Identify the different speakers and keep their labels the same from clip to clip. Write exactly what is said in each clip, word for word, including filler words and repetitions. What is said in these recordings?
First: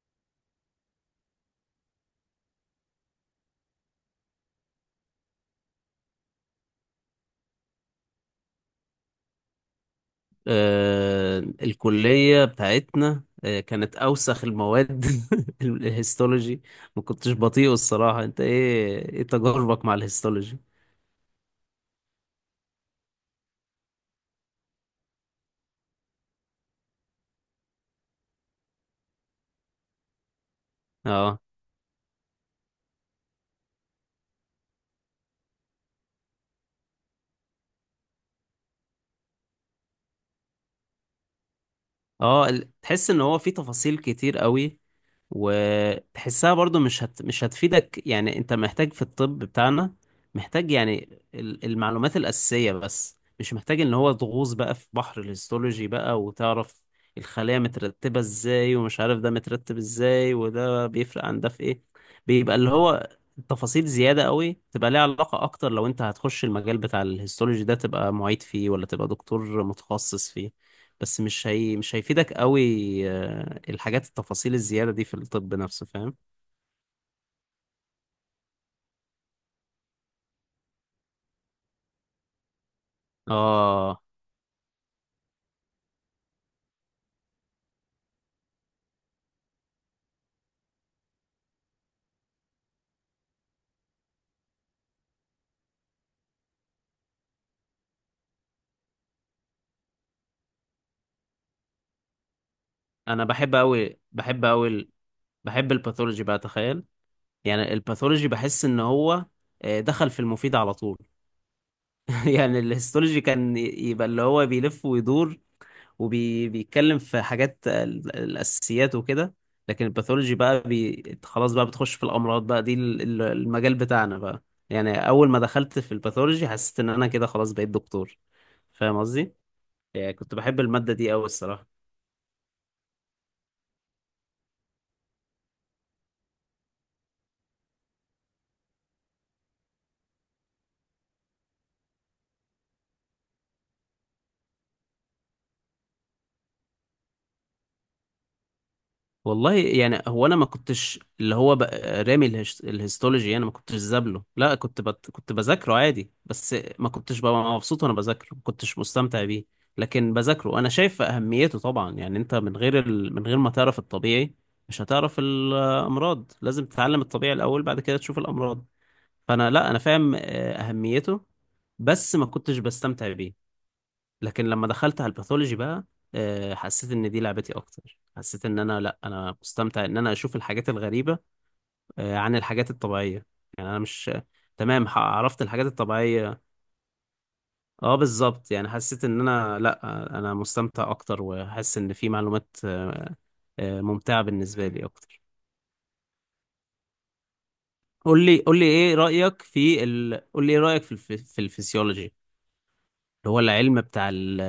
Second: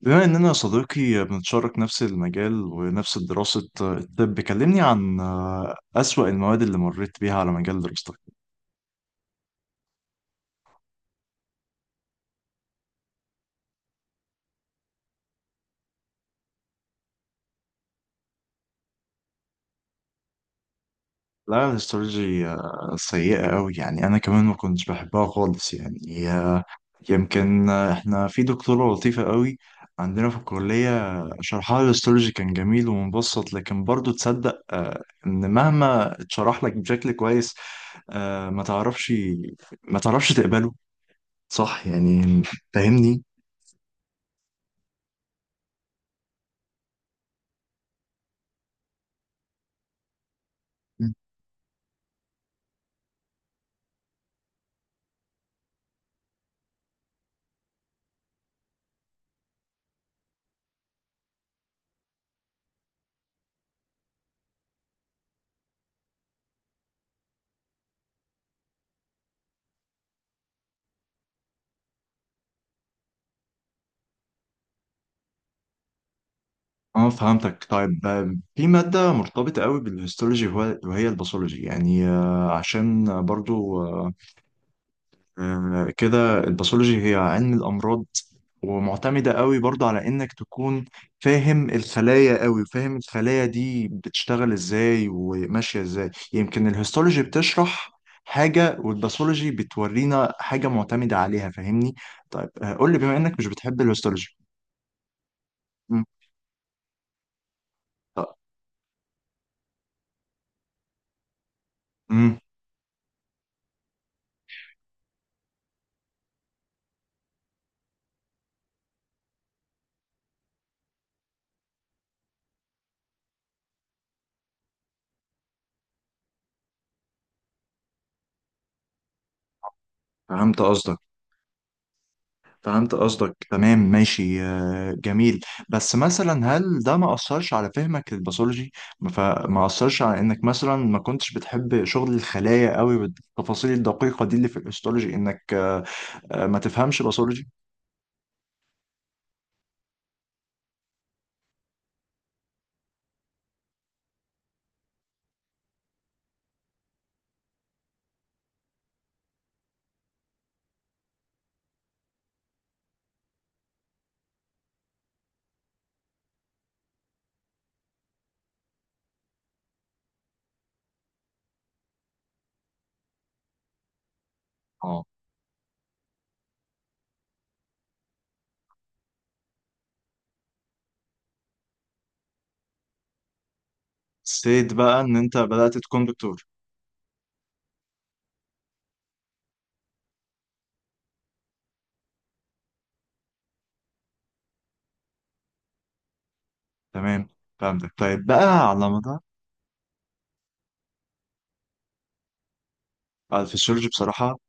Speaker 1: بما إننا يا صديقي بنتشارك نفس المجال ونفس دراسة الطب، كلمني عن آه، أسوأ المواد اللي مريت بيها على مجال دراستك.
Speaker 2: آه، الكلية بتاعتنا آه، كانت أوسخ المواد ال- الهيستولوجي. ما كنتش بطيئه الصراحة، أنت إيه إيه تجاربك مع الهيستولوجي؟
Speaker 1: لا، الهيستولوجي آه، سيئة أوي، يعني أنا كمان ما كنتش بحبها خالص، يعني آه، يمكن آه، إحنا في دكتورة لطيفة أوي عندنا في الكلية. آه،
Speaker 2: أه
Speaker 1: شرحها الهيستولوجي كان جميل ومبسط، لكن برضو تصدق آه، إن مهما اتشرح لك بشكل كويس، آه، ما تعرفش ما تعرفش تقبله، صح يعني،
Speaker 2: أه ال- تحس إن
Speaker 1: فاهمني.
Speaker 2: هو في تفاصيل كتير قوي، وتحسها برضو مش هت... مش هتفيدك. يعني انت محتاج في الطب بتاعنا، محتاج يعني ال- المعلومات الأساسية، بس مش محتاج ان هو تغوص بقى في بحر الهيستولوجي بقى وتعرف الخلايا مترتبة ازاي، ومش عارف ده مترتب ازاي، وده بيفرق عن ده في ايه. بيبقى اللي هو تفاصيل زيادة قوي، تبقى ليها علاقة اكتر لو انت هتخش المجال بتاع الهيستولوجي ده، تبقى معيد فيه ولا تبقى دكتور متخصص فيه، بس مش هي مش هيفيدك قوي. آه، الحاجات التفاصيل الزيادة دي في الطب نفسه، فاهم.
Speaker 1: اه، فهمتك. طيب آه، في مادة مرتبطة قوي بالهيستولوجي وهو- وهي الباثولوجي، يعني آه، عشان برضو
Speaker 2: اه،
Speaker 1: آه، آه، كده، الباثولوجي هي علم الأمراض، ومعتمدة قوي برضو على إنك تكون فاهم الخلايا قوي، فاهم الخلايا دي بتشتغل إزاي وماشية إزاي. يمكن الهيستولوجي بتشرح حاجة والباثولوجي بتورينا حاجة معتمدة عليها، فاهمني. طيب آه، قول لي، بما
Speaker 2: انا
Speaker 1: إنك مش
Speaker 2: بحب
Speaker 1: بتحب
Speaker 2: قوي
Speaker 1: الهيستولوجي.
Speaker 2: بحب قوي ال- بحب
Speaker 1: مم.
Speaker 2: الباثولوجي بقى، تخيل. يعني الباثولوجي
Speaker 1: طب-
Speaker 2: بحس ان هو آه، دخل في المفيد على طول.
Speaker 1: مم.
Speaker 2: يعني الهيستولوجي كان ي- يبقى اللي هو بيلف ويدور، وبيتكلم في حاجات ال- الأساسيات وكده. لكن الباثولوجي بقى بي... خلاص بقى بتخش في الأمراض بقى، دي ال- ال- المجال بتاعنا بقى. يعني أول ما دخلت في الباثولوجي، حسيت إن أنا كده خلاص بقيت دكتور. فاهم قصدي؟ يعني كنت بحب
Speaker 1: فهمت
Speaker 2: المادة
Speaker 1: قصدك،
Speaker 2: دي أوي الصراحة.
Speaker 1: فهمت قصدك تمام، ماشي آه، جميل. بس مثلا هل ده ما أثرش على فهمك للباثولوجي؟ ما- فما أثرش على إنك مثلا ما كنتش بتحب شغل الخلايا قوي والتفاصيل الدقيقة دي اللي في الهيستولوجي، إنك آه، آه، ما تفهمش باثولوجي.
Speaker 2: والله يعني هو انا ما كنتش اللي هو بقى رامي الهش... الهيستولوجي. انا ما كنتش زابله، لا كنت بت... كنت بذاكره عادي، بس ما كنتش ببقى مبسوط وانا بذاكره، ما كنتش مستمتع بيه. لكن بذاكره انا شايف اهميته طبعا، يعني انت من غير ال... من غير ما تعرف الطبيعي مش هتعرف الامراض. لازم تتعلم الطبيعي الاول، بعد كده تشوف الامراض. فانا لا، انا فاهم آه، اهميته، بس ما كنتش بستمتع بيه. لكن لما دخلت
Speaker 1: اه،
Speaker 2: على الباثولوجي بقى، آه، حسيت ان دي لعبتي اكتر. حسيت ان انا لا، انا مستمتع ان انا اشوف الحاجات الغريبه آه، عن الحاجات الطبيعيه. يعني انا مش
Speaker 1: سيد
Speaker 2: تمام، ح-
Speaker 1: بقى إن أنت
Speaker 2: عرفت الحاجات
Speaker 1: بدأت تكون
Speaker 2: الطبيعيه.
Speaker 1: دكتور.
Speaker 2: اه بالظبط، يعني حسيت ان انا لا، آه، انا مستمتع اكتر، وحاسس ان في معلومات آه، آه، ممتعه بالنسبه لي اكتر.
Speaker 1: تمام، فهمتك. طيب
Speaker 2: قول لي قول لي
Speaker 1: بقى على
Speaker 2: ايه
Speaker 1: مدار
Speaker 2: رايك في ال... قول لي ايه رايك في الف... في الفسيولوجي، اللي هو
Speaker 1: آه، في
Speaker 2: العلم
Speaker 1: الفسيولوجي.
Speaker 2: بتاع
Speaker 1: بصراحة
Speaker 2: ال-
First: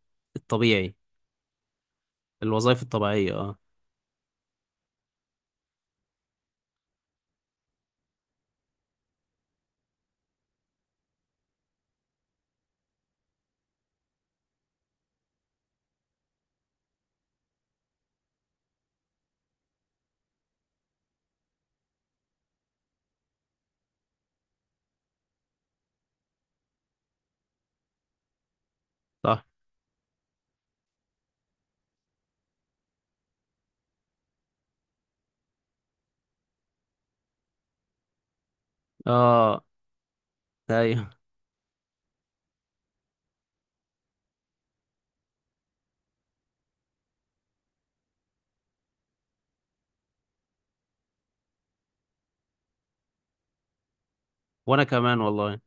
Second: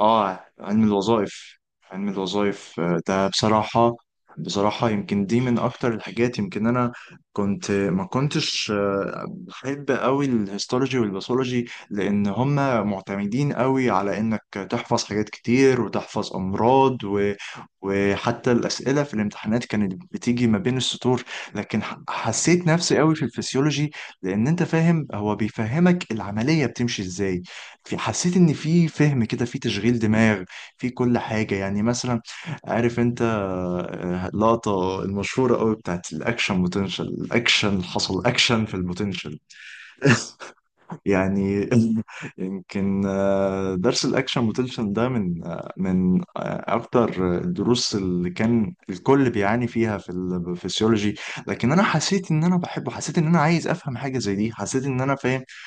Speaker 1: اه، علم
Speaker 2: الطبيعي.
Speaker 1: الوظائف، علم الوظائف
Speaker 2: الوظائف
Speaker 1: آه، ده
Speaker 2: الطبيعيه، اه
Speaker 1: بصراحة، بصراحة يمكن دي من أكتر الحاجات. يمكن أنا كنت ما كنتش آه، بحب أوي الهيستولوجي والباثولوجي، لأن هما معتمدين أوي على إنك تحفظ حاجات كتير وتحفظ أمراض و... وحتى الأسئلة في الامتحانات كانت بتيجي ما بين السطور. لكن ح- حسيت نفسي أوي في الفسيولوجي، لأن أنت فاهم، هو بيفهمك العملية بتمشي إزاي. في حسيت ان في فهم كده،
Speaker 2: صح،
Speaker 1: في تشغيل دماغ في كل حاجه. يعني مثلا عارف انت آه، اللقطه المشهوره قوي بتاعت الاكشن بوتنشال، الاكشن، حصل اكشن في البوتنشال.
Speaker 2: اه ايوه،
Speaker 1: يعني يمكن آه، درس الاكشن بوتنشال ده من آه، من آه، اكتر الدروس اللي كان الكل بيعاني فيها في الفسيولوجي. لكن انا حسيت ان انا بحبه، حسيت ان انا عايز افهم حاجه زي دي، حسيت
Speaker 2: وانا
Speaker 1: ان انا
Speaker 2: كمان
Speaker 1: فاهم.
Speaker 2: والله،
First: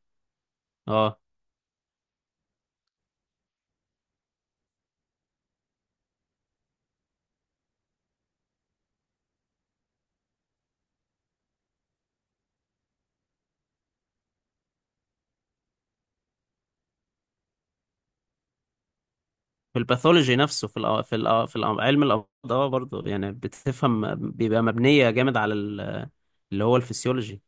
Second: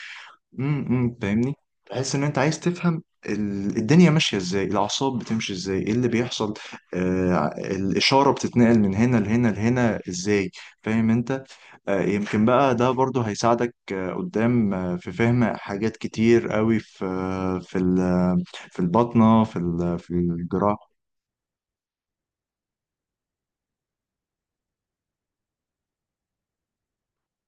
Speaker 1: امم
Speaker 2: اه.
Speaker 1: فاهمني. تحس ان انت عايز تفهم ال- الدنيا ماشيه ازاي، الاعصاب بتمشي ازاي، ايه اللي بيحصل. آه الاشاره بتتنقل من هنا لهنا لهنا ازاي، فاهم انت. آه يمكن بقى ده برضو هيساعدك آه قدام آه في فهم حاجات كتير قوي، في آه في ال- في البطنه، في
Speaker 2: في
Speaker 1: ال- في
Speaker 2: الباثولوجي نفسه، في
Speaker 1: الجراحه.
Speaker 2: الأ... في الأ... في الأ... علم الامراض، اه برضه، يعني بتفهم بيبقى مبنيه جامد على ال... اللي هو الفسيولوجي.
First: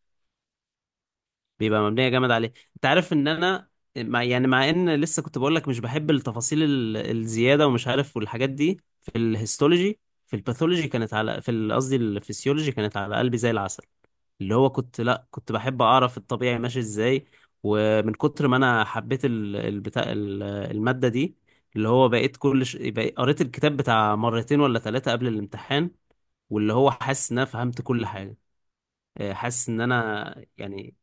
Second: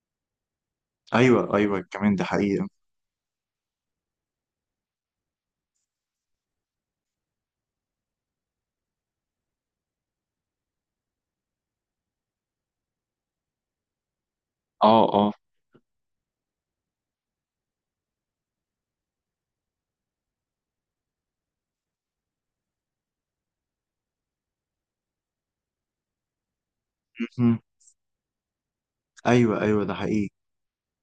Speaker 1: ايوه ايوه،
Speaker 2: بيبقى مبنيه
Speaker 1: كمان ده
Speaker 2: جامد عليه،
Speaker 1: حقيقه.
Speaker 2: انت عارف ان انا مع... يعني مع ان لسه كنت بقول لك مش بحب التفاصيل ال... الزياده ومش عارف، والحاجات دي في الهيستولوجي. في الباثولوجي كانت على في ال- قصدي الفسيولوجي كانت على قلبي زي العسل. اللي هو كنت،
Speaker 1: اه
Speaker 2: لا
Speaker 1: اه،
Speaker 2: كنت بحب اعرف الطبيعي ماشي ازاي. ومن كتر ما انا حبيت ال- البتاع ال- المادة دي، اللي هو بقيت كل ش... بقيت قريت الكتاب بتاع مرتين ولا ثلاثة قبل الامتحان. واللي هو حاسس ان انا
Speaker 1: مهم.
Speaker 2: فهمت كل حاجة. آه،
Speaker 1: ايوه
Speaker 2: حاسس ان
Speaker 1: ايوه، ده حقيقي.
Speaker 2: انا يعني،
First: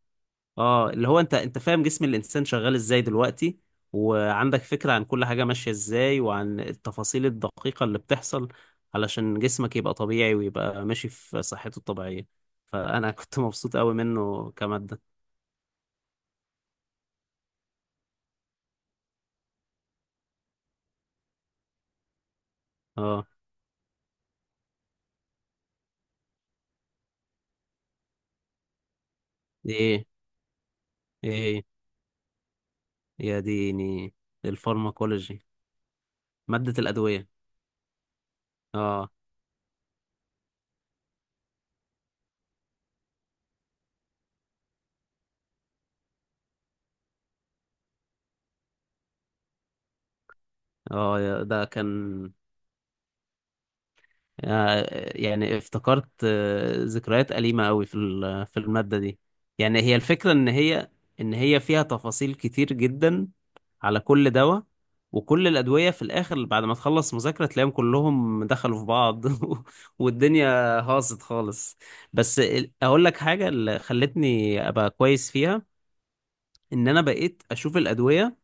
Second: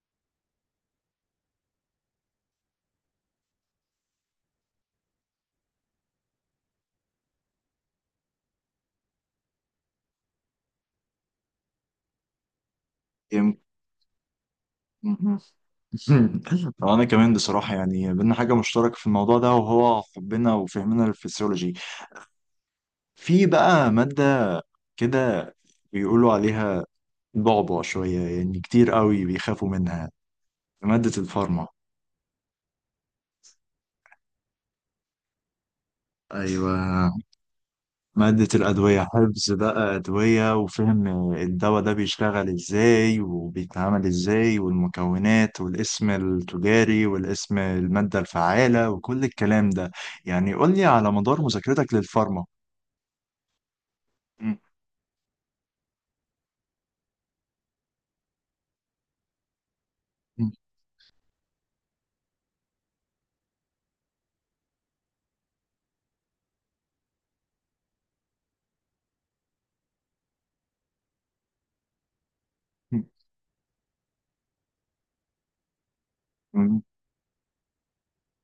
Speaker 2: اه، اللي هو انت انت فاهم جسم الانسان شغال ازاي دلوقتي، وعندك فكرة عن كل حاجة ماشية ازاي، وعن التفاصيل الدقيقة اللي بتحصل علشان جسمك يبقى طبيعي ويبقى ماشي في صحته الطبيعية. فانا كنت مبسوط قوي منه كمادة.
Speaker 1: يمكن انا كمان بصراحه يعني بينا حاجه مشتركه في الموضوع ده، وهو حبنا وفهمنا للفسيولوجي.
Speaker 2: اه،
Speaker 1: في بقى ماده كده بيقولوا عليها بعبع شويه، يعني كتير قوي بيخافوا
Speaker 2: دي ايه؟
Speaker 1: منها: ماده
Speaker 2: ايه!
Speaker 1: الفارما.
Speaker 2: يا ديني، الفارماكولوجي،
Speaker 1: ايوه،
Speaker 2: مادة الأدوية.
Speaker 1: ماده الادويه،
Speaker 2: اه
Speaker 1: حفظ بقى ادويه، وفهم الدواء ده بيشتغل ازاي وبيتعامل ازاي، والمكونات والاسم التجاري والاسم الماده الفعاله وكل الكلام ده. يعني قول لي على
Speaker 2: اه
Speaker 1: مدار
Speaker 2: يا- ده
Speaker 1: مذاكرتك
Speaker 2: كان،
Speaker 1: للفارما.
Speaker 2: آه، يعني افتكرت آه، ذكريات أليمة قوي في ال- في المادة دي. يعني هي الفكرة ان
Speaker 1: مم.
Speaker 2: هي ان هي فيها تفاصيل كتير جدا على كل دواء، وكل الأدوية في الآخر بعد ما تخلص مذاكرة تلاقيهم كلهم دخلوا في بعض. والدنيا هاصت خالص. بس ال- أقول لك حاجة اللي خلتني أبقى كويس فيها، إن أنا بقيت أشوف الأدوية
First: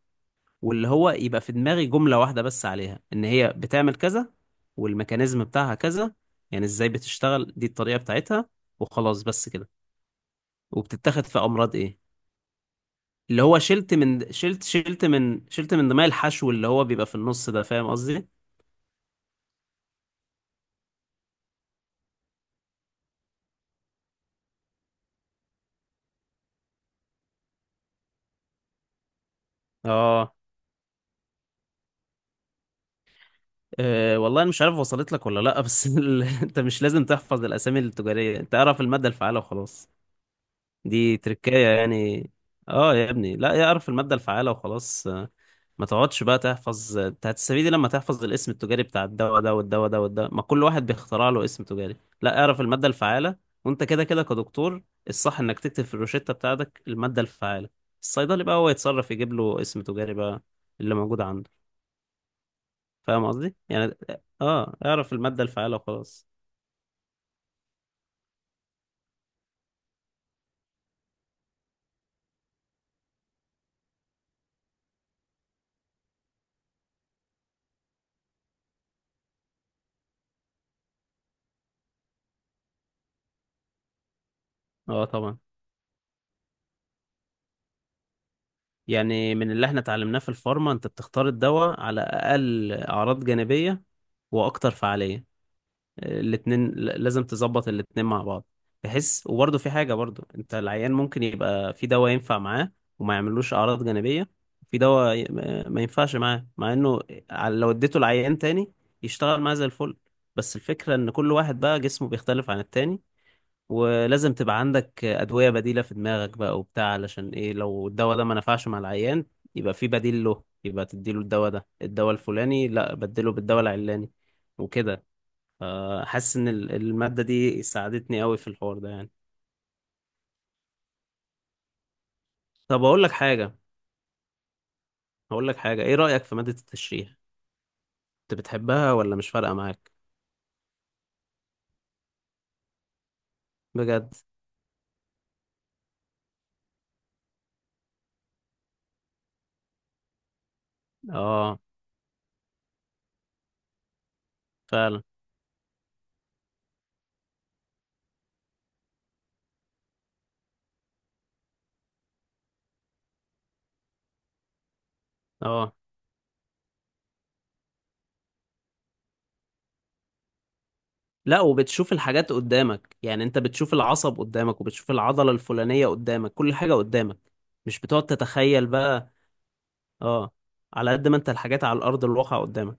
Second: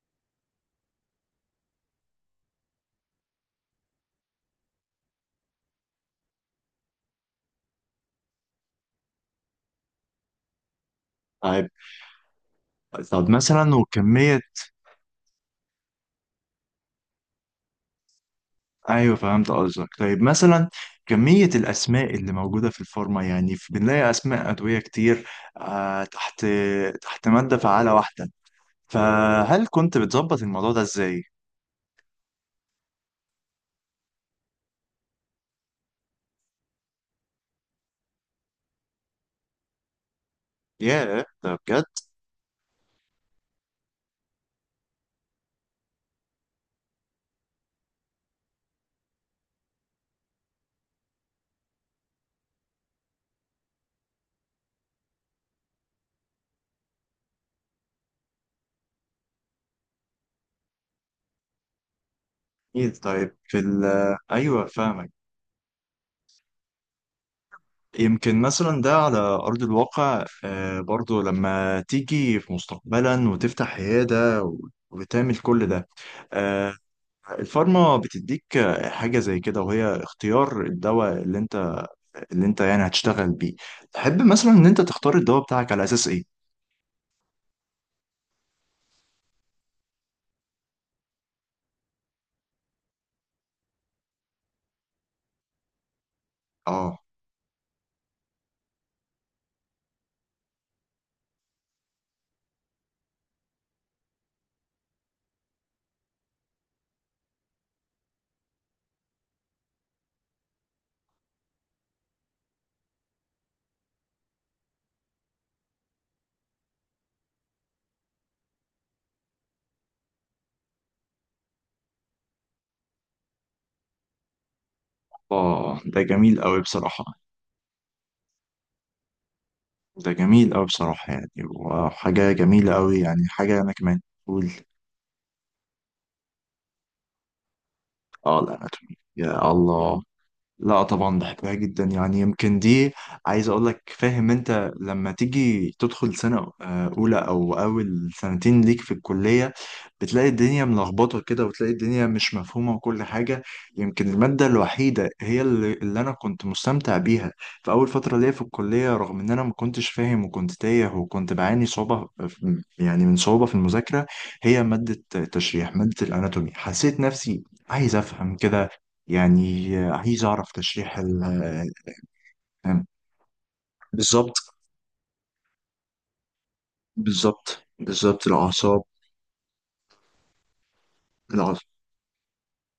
Speaker 2: واللي هو يبقى في دماغي جملة واحدة بس عليها ان هي بتعمل كذا، والميكانيزم بتاعها كذا، يعني ازاي بتشتغل، دي الطريقة بتاعتها، وخلاص بس كده، وبتتاخد في
Speaker 1: طيب.
Speaker 2: امراض ايه.
Speaker 1: طب
Speaker 2: اللي هو
Speaker 1: مثلا
Speaker 2: شلت من
Speaker 1: وكمية.
Speaker 2: شلت شلت من شلت من دماغي الحشو اللي هو بيبقى في النص ده، فاهم قصدي.
Speaker 1: أيوه، فهمت قصدك. طيب مثلا كمية الأسماء اللي موجودة في الفورمة، يعني في- بنلاقي أسماء أدوية كتير آه تحت تحت مادة فعالة واحدة، فهل كنت
Speaker 2: اه
Speaker 1: بتظبط الموضوع ده إزاي؟
Speaker 2: أه والله انا مش عارف وصلت لك ولا لا، بس ال... انت مش لازم تحفظ الاسامي التجارية، انت اعرف المادة الفعالة وخلاص. دي
Speaker 1: ياه، ده
Speaker 2: تركاية
Speaker 1: بجد.
Speaker 2: يعني. اه يا ابني، لا، يعرف المادة الفعالة وخلاص. ما تقعدش بقى تحفظ، انت هتستفيد إيه لما تحفظ الاسم التجاري بتاع الدواء ده والدواء ده والدواء؟ ما كل واحد بيخترع له اسم تجاري. لا، اعرف المادة الفعالة. وانت كده كده كدكتور، الصح انك تكتب في الروشتة بتاعتك المادة الفعالة. الصيدلي بقى هو يتصرف يجيب له اسم تجاري بقى اللي موجود عنده.
Speaker 1: إيه؟
Speaker 2: فاهم
Speaker 1: طيب
Speaker 2: قصدي
Speaker 1: في ال
Speaker 2: يعني.
Speaker 1: أيوه،
Speaker 2: اه،
Speaker 1: فاهمك.
Speaker 2: اعرف المادة الفعالة وخلاص.
Speaker 1: يمكن مثلا ده على أرض الواقع آه برضو لما تيجي في مستقبلا وتفتح عيادة وتعمل كل ده، آه، الفارما بتديك حاجة زي كده، وهي اختيار الدواء اللي انت، اللي انت يعني هتشتغل بيه. تحب مثلا ان انت
Speaker 2: اه
Speaker 1: تختار
Speaker 2: طبعا،
Speaker 1: الدواء بتاعك على اساس ايه؟
Speaker 2: يعني من اللي احنا اتعلمناه في الفارما، انت بتختار الدواء على اقل اعراض جانبية واكتر فعالية. الاتنين ل-
Speaker 1: اه
Speaker 2: لازم تظبط الاتنين مع بعض. بحس وبرضه في حاجة برضه، انت العيان ممكن يبقى في دواء ينفع معاه وما يعملوش أعراض جانبية، في دواء ي- ما ما ينفعش معاه مع انه، ع- لو اديته العيان تاني يشتغل معاه زي الفل. بس الفكرة ان كل واحد بقى جسمه بيختلف عن التاني، ولازم تبقى عندك أدوية بديلة في دماغك بقى وبتاع، علشان ايه؟ لو الدواء ده ما نفعش مع العيان، يبقى في بديل له، يبقى تديله الدواء ده الدواء الفلاني، لا بدله بالدواء العلاني وكده.
Speaker 1: اه، ده
Speaker 2: آه، حاسس
Speaker 1: جميل
Speaker 2: ان
Speaker 1: قوي
Speaker 2: ال-
Speaker 1: بصراحة.
Speaker 2: المادة دي ساعدتني قوي في الحوار ده يعني.
Speaker 1: ده جميل قوي بصراحة، يعني وحاجة جميلة
Speaker 2: طب
Speaker 1: قوي،
Speaker 2: اقول لك
Speaker 1: يعني
Speaker 2: حاجة،
Speaker 1: حاجة انا كمان. قول.
Speaker 2: هقول لك حاجة، ايه رأيك في مادة التشريح؟
Speaker 1: اه،
Speaker 2: انت بتحبها
Speaker 1: الاناتومي،
Speaker 2: ولا مش
Speaker 1: يا
Speaker 2: فارقة معاك؟
Speaker 1: الله. لا طبعا بحبها جدا، يعني يمكن دي، عايز اقول لك،
Speaker 2: بجد.
Speaker 1: فاهم انت لما تيجي تدخل سنة آه، اولى او اول سنتين ليك في الكلية، بتلاقي الدنيا ملخبطة كده
Speaker 2: اه
Speaker 1: وتلاقي الدنيا مش مفهومة وكل حاجة. يمكن المادة
Speaker 2: فعلا.
Speaker 1: الوحيدة هي اللي, اللي انا كنت مستمتع بيها في اول فترة ليا في الكلية، رغم ان انا ما كنتش فاهم وكنت تايه وكنت بعاني صعوبة في- يعني من صعوبة في المذاكرة، هي مادة
Speaker 2: اه
Speaker 1: التشريح، مادة الاناتومي. حسيت نفسي عايز افهم كده، يعني عايز أعرف تشريح ال
Speaker 2: لا، وبتشوف الحاجات
Speaker 1: آه،
Speaker 2: قدامك، يعني انت بتشوف العصب
Speaker 1: بالظبط،
Speaker 2: قدامك، وبتشوف العضلة الفلانية قدامك، كل حاجة قدامك.
Speaker 1: بالظبط
Speaker 2: مش بتقعد
Speaker 1: بالظبط،
Speaker 2: تتخيل
Speaker 1: الأعصاب.
Speaker 2: بقى. اه، على قد ما انت الحاجات على الارض الواقع قدامك.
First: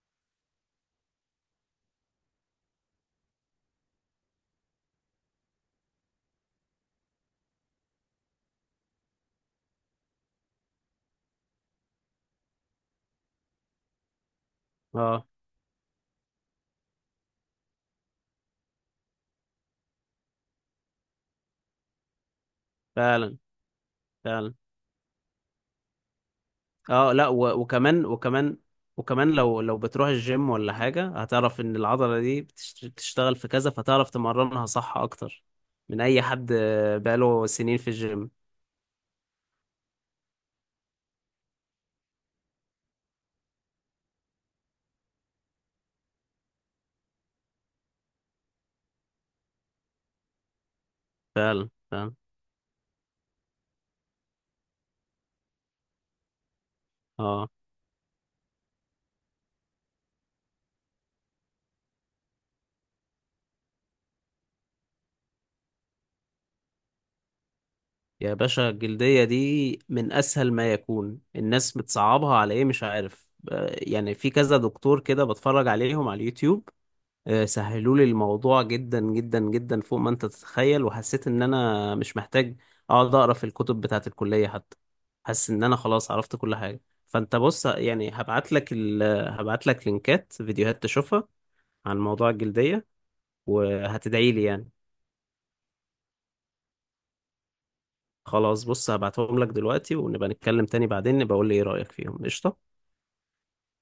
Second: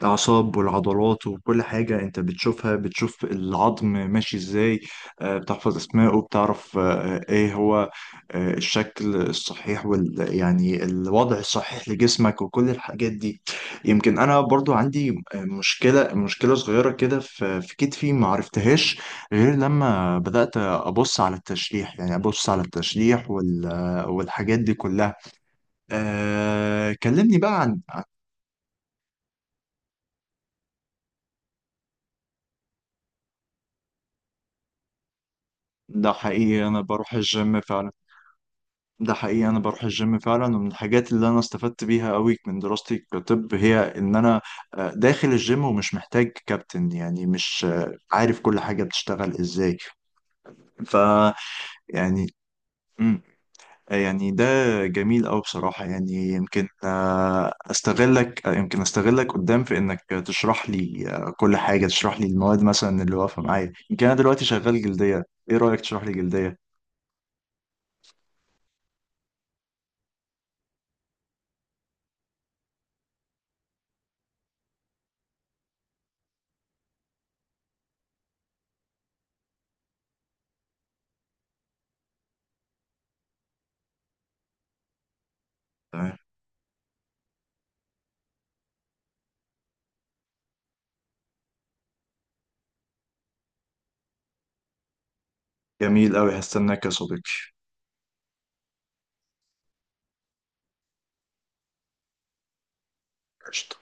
Speaker 1: الأعصاب والعضلات وكل حاجة أنت بتشوفها، بتشوف العظم ماشي إزاي، آه، بتحفظ أسمائه، بتعرف آه، آه، إيه هو آه، الشكل الصحيح وال يعني الوضع الصحيح لجسمك وكل الحاجات دي. يمكن أنا برضو عندي
Speaker 2: اه
Speaker 1: مشكلة مشكلة صغيرة كده في في كتفي ما عرفتهاش، غير لما بدأت أبص على التشريح، يعني أبص على التشريح
Speaker 2: فعلا
Speaker 1: وال
Speaker 2: فعلا.
Speaker 1: والحاجات دي كلها. أه
Speaker 2: اه لا،
Speaker 1: كلمني بقى
Speaker 2: و-
Speaker 1: عن عن-
Speaker 2: وكمان وكمان وكمان لو لو بتروح الجيم ولا حاجة، هتعرف ان العضلة دي بتش- بتشتغل في كذا، فتعرف تمرنها صح اكتر من
Speaker 1: ده
Speaker 2: اي حد
Speaker 1: حقيقي، أنا
Speaker 2: آه،
Speaker 1: بروح
Speaker 2: بقاله
Speaker 1: الجيم
Speaker 2: سنين في
Speaker 1: فعلا.
Speaker 2: الجيم.
Speaker 1: ده حقيقي انا بروح الجيم فعلا ومن الحاجات اللي انا استفدت بيها قوي من دراستي كطب، هي ان انا آه، داخل الجيم ومش محتاج كابتن، يعني مش آه، عارف كل حاجة بتشتغل ازاي. ف
Speaker 2: فعلا فعلا.
Speaker 1: يعني مم، يعني ده جميل قوي بصراحة، يعني يمكن
Speaker 2: اه
Speaker 1: آه، استغلك آه، يمكن استغلك قدام في انك تشرح لي آه، كل حاجة، تشرح لي المواد مثلا اللي واقفة معايا. يمكن انا دلوقتي شغال جلدية، ايه رأيك تشرح لي جلدية؟
Speaker 2: يا باشا، الجلدية دي من اسهل ما يكون، الناس بتصعبها على ايه مش عارف. آه، يعني في كذا دكتور كده بتفرج عليهم على اليوتيوب آه، سهلوا لي الموضوع جدا جدا جدا فوق ما انت تتخيل، وحسيت ان انا مش محتاج اقعد اقرا في الكتب بتاعه الكلية حتى. حاسس ان انا خلاص
Speaker 1: تمام،
Speaker 2: عرفت كل حاجة. فانت بص يعني، هبعت لك ال... هبعت لك لينكات فيديوهات تشوفها عن موضوع الجلدية، وهتدعي لي يعني.
Speaker 1: جميل قوي، هستناك يا صديقي.
Speaker 2: خلاص بص، هبعتهم لك دلوقتي، ونبقى نتكلم تاني بعدين، نبقى اقول لي ايه رأيك فيهم. قشطة.
Speaker 1: قشطة.